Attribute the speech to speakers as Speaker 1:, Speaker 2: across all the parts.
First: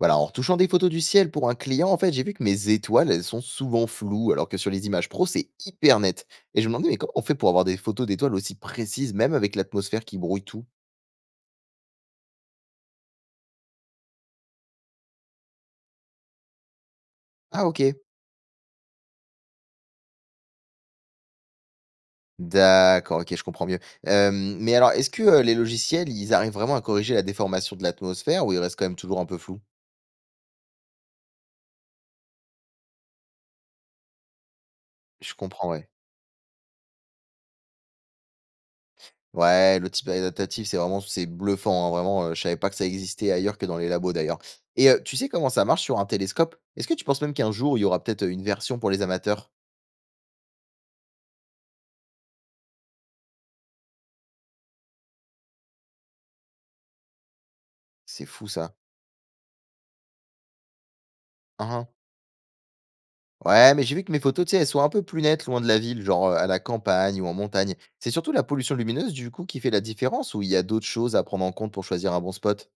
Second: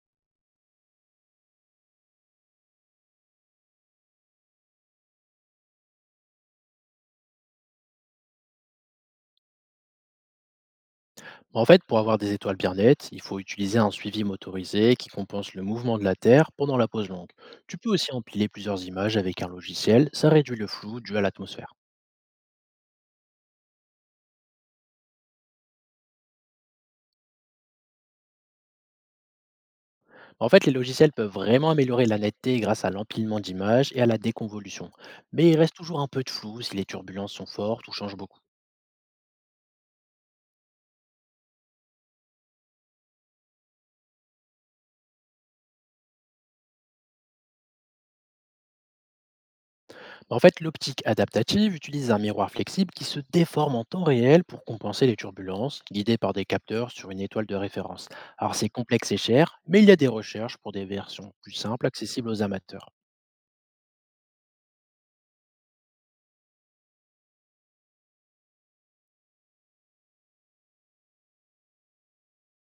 Speaker 1: Voilà, en retouchant des photos du ciel pour un client, en fait, j'ai vu que mes étoiles, elles sont souvent floues, alors que sur les images pro, c'est hyper net. Et je me demandais, mais comment on fait pour avoir des photos d'étoiles aussi précises, même avec l'atmosphère qui brouille tout.
Speaker 2: En fait, pour avoir des étoiles bien nettes, il faut utiliser un suivi motorisé qui compense le mouvement de la Terre pendant la pause longue.
Speaker 1: Ah,
Speaker 2: Tu
Speaker 1: ok.
Speaker 2: peux aussi empiler plusieurs images avec un logiciel, ça réduit le flou dû à l'atmosphère.
Speaker 1: D'accord, ok, je comprends mieux. Mais alors, est-ce que les logiciels, ils arrivent vraiment à corriger la déformation de l'atmosphère ou il reste quand même toujours un peu flou?
Speaker 2: En fait, les logiciels peuvent vraiment améliorer la netteté grâce à l'empilement d'images et à la déconvolution.
Speaker 1: Je
Speaker 2: Mais il
Speaker 1: comprends,
Speaker 2: reste
Speaker 1: ouais.
Speaker 2: toujours un peu de flou si les turbulences sont fortes ou changent beaucoup.
Speaker 1: Ouais, le type adaptatif, c'est bluffant, hein, vraiment, je savais pas que ça existait ailleurs que dans les labos d'ailleurs. Et tu sais comment ça marche sur un télescope? Est-ce que tu penses même qu'un jour, il y aura peut-être une version pour les amateurs?
Speaker 2: En fait, l'optique adaptative utilise un miroir flexible qui se déforme en temps réel pour compenser les turbulences, guidé par des capteurs sur une étoile de référence.
Speaker 1: C'est fou
Speaker 2: Alors c'est
Speaker 1: ça.
Speaker 2: complexe et cher, mais il y a des recherches pour des versions plus
Speaker 1: Hein,
Speaker 2: simples,
Speaker 1: hein.
Speaker 2: accessibles aux amateurs.
Speaker 1: Ouais, mais j'ai vu que mes photos, tu sais, elles sont un peu plus nettes loin de la ville, genre, à la campagne ou en montagne. C'est surtout la pollution lumineuse, du coup, qui fait la différence ou il y a d'autres choses à prendre en compte pour choisir un bon spot?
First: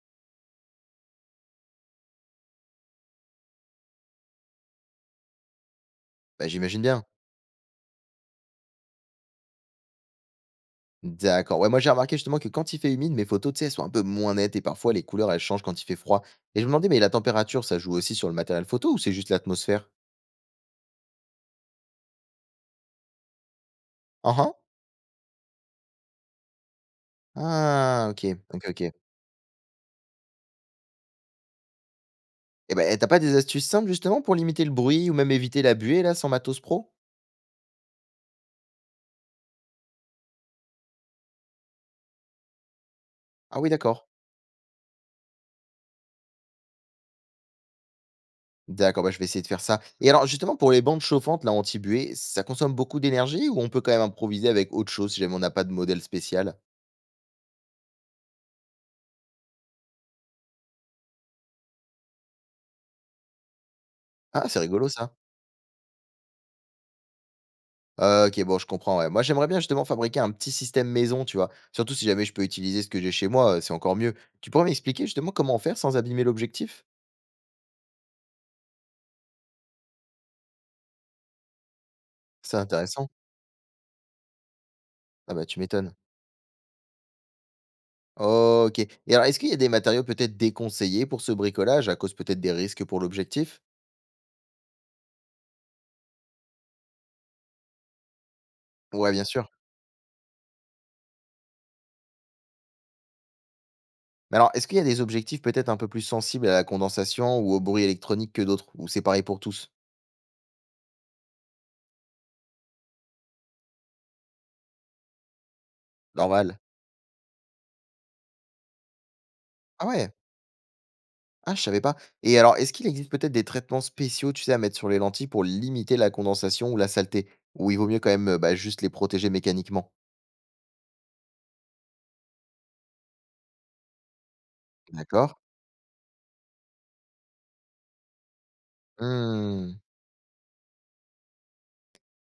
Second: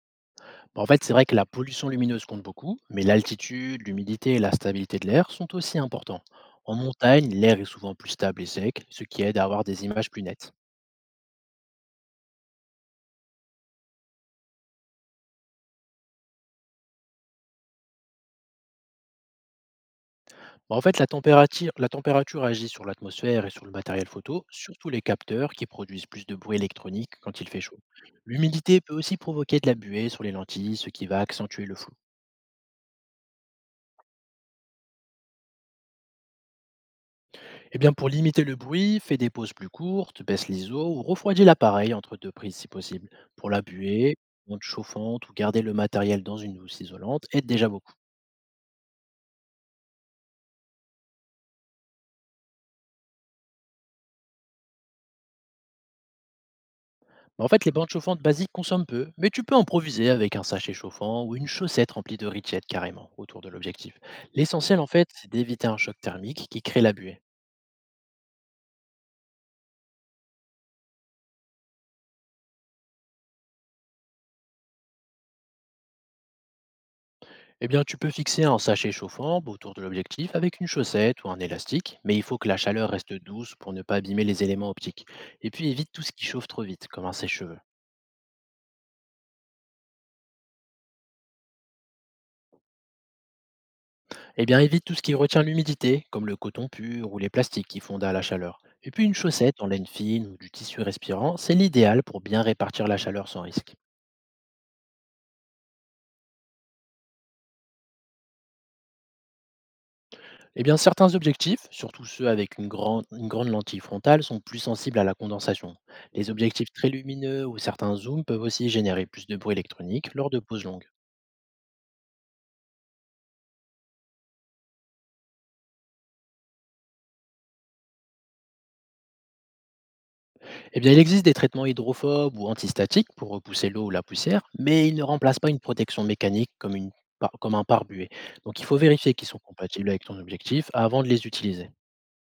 Speaker 2: Bon, en fait, c'est vrai que la pollution lumineuse compte beaucoup, mais l'altitude, l'humidité et la stabilité de l'air sont aussi importants.
Speaker 1: Bah,
Speaker 2: En
Speaker 1: j'imagine bien.
Speaker 2: montagne, l'air est souvent plus stable et sec, ce qui aide à avoir des images plus nettes.
Speaker 1: D'accord. Ouais, moi j'ai remarqué justement que quand il fait humide, mes photos, tu sais, elles sont un peu moins nettes et parfois les couleurs, elles changent quand il fait froid. Et je me demandais, mais la température, ça joue aussi sur le matériel photo ou c'est juste l'atmosphère?
Speaker 2: Bah, en fait, la température agit sur l'atmosphère et sur le matériel
Speaker 1: Ah,
Speaker 2: photo,
Speaker 1: ah,
Speaker 2: surtout les capteurs qui produisent plus de bruit électronique quand il fait chaud.
Speaker 1: ah, ok, ok,
Speaker 2: L'humidité
Speaker 1: ok.
Speaker 2: peut aussi provoquer de la buée sur les lentilles, ce qui va accentuer le flou.
Speaker 1: Et ben, t'as pas des astuces simples justement pour limiter le bruit ou même éviter la buée là sans matos pro?
Speaker 2: Et bien pour limiter le bruit, fais des pauses plus courtes, baisse l'ISO ou refroidis l'appareil entre deux prises si possible. Pour la
Speaker 1: Ah oui, d'accord.
Speaker 2: buée, monte chauffante ou garder le matériel dans une housse isolante aide déjà beaucoup.
Speaker 1: D'accord, bah, je vais essayer de faire ça. Et alors justement pour les bandes chauffantes là anti-buée, ça consomme beaucoup d'énergie ou on peut quand même improviser avec autre chose si jamais on n'a pas de modèle spécial?
Speaker 2: En fait, les bandes chauffantes basiques consomment peu, mais tu peux improviser avec un sachet chauffant ou une chaussette remplie de richettes carrément autour de l'objectif.
Speaker 1: Ah, c'est
Speaker 2: L'essentiel, en
Speaker 1: rigolo
Speaker 2: fait,
Speaker 1: ça.
Speaker 2: c'est d'éviter un choc thermique qui crée la buée.
Speaker 1: OK, bon, je comprends, ouais. Moi, j'aimerais bien justement fabriquer un petit système maison, tu vois? Surtout si jamais je peux utiliser ce que j'ai chez moi, c'est encore mieux. Tu pourrais m'expliquer justement comment faire sans abîmer l'objectif?
Speaker 2: Eh bien, tu peux fixer un sachet chauffant autour de l'objectif avec une chaussette ou un élastique, mais il faut que la
Speaker 1: C'est
Speaker 2: chaleur
Speaker 1: intéressant.
Speaker 2: reste douce pour ne pas abîmer les éléments optiques.
Speaker 1: Ah bah,
Speaker 2: Et
Speaker 1: tu
Speaker 2: puis, évite
Speaker 1: m'étonnes.
Speaker 2: tout ce qui chauffe trop vite, comme un sèche-cheveux.
Speaker 1: OK, et alors, est-ce qu'il y a des matériaux peut-être déconseillés pour ce bricolage à cause peut-être des risques pour l'objectif?
Speaker 2: Eh bien, évite tout ce qui retient l'humidité, comme le coton pur ou les plastiques qui fondent à la chaleur. Et puis,
Speaker 1: Ouais,
Speaker 2: une
Speaker 1: bien sûr.
Speaker 2: chaussette en laine fine ou du tissu respirant, c'est l'idéal pour bien répartir la chaleur sans risque.
Speaker 1: Mais alors, est-ce qu'il y a des objectifs peut-être un peu plus sensibles à la condensation ou au bruit électronique que d'autres? Ou c'est pareil pour tous?
Speaker 2: Eh bien, certains objectifs, surtout ceux avec une grande lentille frontale, sont plus sensibles à la condensation. Les
Speaker 1: Normal.
Speaker 2: objectifs très lumineux ou certains zooms peuvent aussi générer plus de bruit
Speaker 1: Ah ouais!
Speaker 2: électronique lors de pauses longues.
Speaker 1: Ah, je savais pas. Et alors, est-ce qu'il existe peut-être des traitements spéciaux, tu sais, à mettre sur les lentilles pour limiter la condensation ou la saleté? Ou il vaut mieux quand même, bah, juste les protéger mécaniquement?
Speaker 2: Eh bien, il existe des traitements hydrophobes ou antistatiques pour repousser l'eau ou la poussière, mais ils ne
Speaker 1: D'accord.
Speaker 2: remplacent pas une protection mécanique comme, comme un pare-buée. Donc, il faut vérifier qu'ils sont
Speaker 1: Hmm.
Speaker 2: compatibles avec ton objectif avant de les utiliser.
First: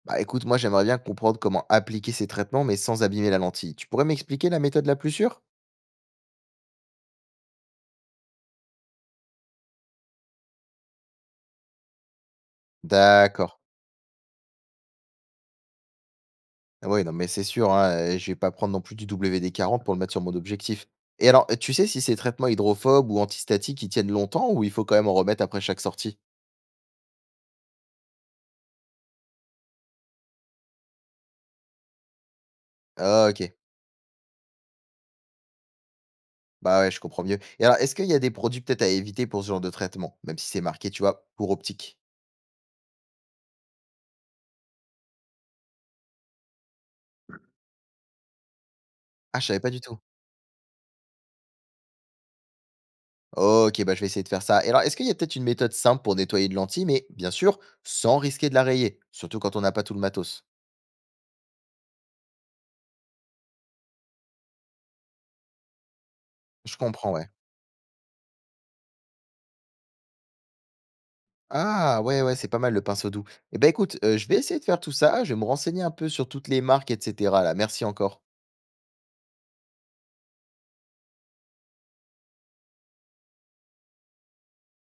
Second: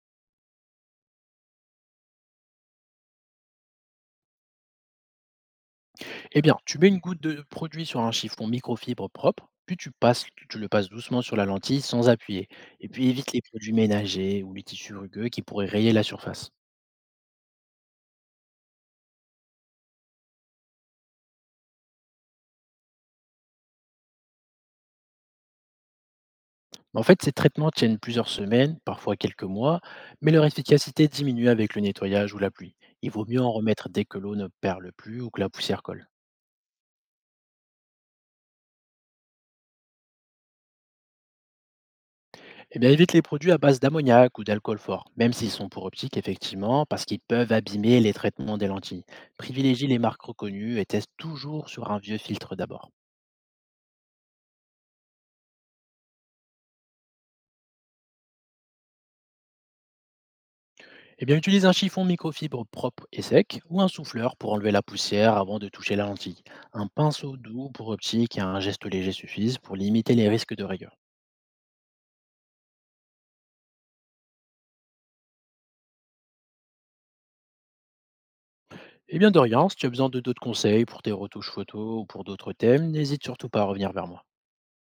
Speaker 1: Bah écoute, moi j'aimerais bien comprendre comment appliquer ces traitements, mais sans abîmer la lentille. Tu pourrais m'expliquer la méthode la plus sûre?
Speaker 2: Eh bien, tu mets une goutte de produit sur un chiffon microfibre propre, puis tu le passes doucement sur la lentille sans appuyer. Et puis évite les
Speaker 1: D'accord.
Speaker 2: produits ménagers ou les tissus rugueux qui pourraient rayer la surface.
Speaker 1: Ah ouais, non, mais c'est sûr, hein, je vais pas prendre non plus du WD-40 pour le mettre sur mon objectif. Et alors, tu sais si ces traitements hydrophobes ou antistatiques, ils tiennent longtemps ou il faut quand même en remettre après chaque sortie?
Speaker 2: En fait, ces traitements tiennent plusieurs semaines, parfois quelques mois, mais leur efficacité diminue avec le nettoyage ou la pluie. Il vaut
Speaker 1: Ah,
Speaker 2: mieux en
Speaker 1: ok.
Speaker 2: remettre dès que l'eau ne perle plus ou que la poussière colle.
Speaker 1: Bah, ouais, je comprends mieux. Et alors, est-ce qu'il y a des produits peut-être à éviter pour ce genre de traitement? Même si c'est marqué, tu vois, pour optique.
Speaker 2: Eh bien, évite les produits à base d'ammoniac ou d'alcool fort, même s'ils sont pour optique, effectivement, parce qu'ils peuvent abîmer les traitements des lentilles.
Speaker 1: Ah, je savais pas du
Speaker 2: Privilégie
Speaker 1: tout.
Speaker 2: les marques reconnues et teste toujours sur un vieux filtre d'abord.
Speaker 1: OK, bah, je vais essayer de faire ça. Et alors, est-ce qu'il y a peut-être une méthode simple pour nettoyer une lentille, mais bien sûr, sans risquer de la rayer, surtout quand on n'a pas tout le matos?
Speaker 2: Eh bien, utilise un chiffon microfibre propre et sec ou un souffleur pour enlever la poussière avant de toucher la lentille.
Speaker 1: Je
Speaker 2: Un
Speaker 1: comprends, ouais.
Speaker 2: pinceau doux pour optique et un geste léger suffisent pour limiter les risques de rayures.
Speaker 1: Ah, ouais, ouais, c'est pas mal le pinceau doux. Eh ben, écoute, je vais essayer de faire tout ça, je vais me renseigner un peu sur toutes les marques et cetera là. Merci encore.
Speaker 2: Eh bien, Dorian, si tu as besoin de d'autres conseils pour tes retouches photos ou pour d'autres thèmes, n'hésite surtout pas à revenir vers moi.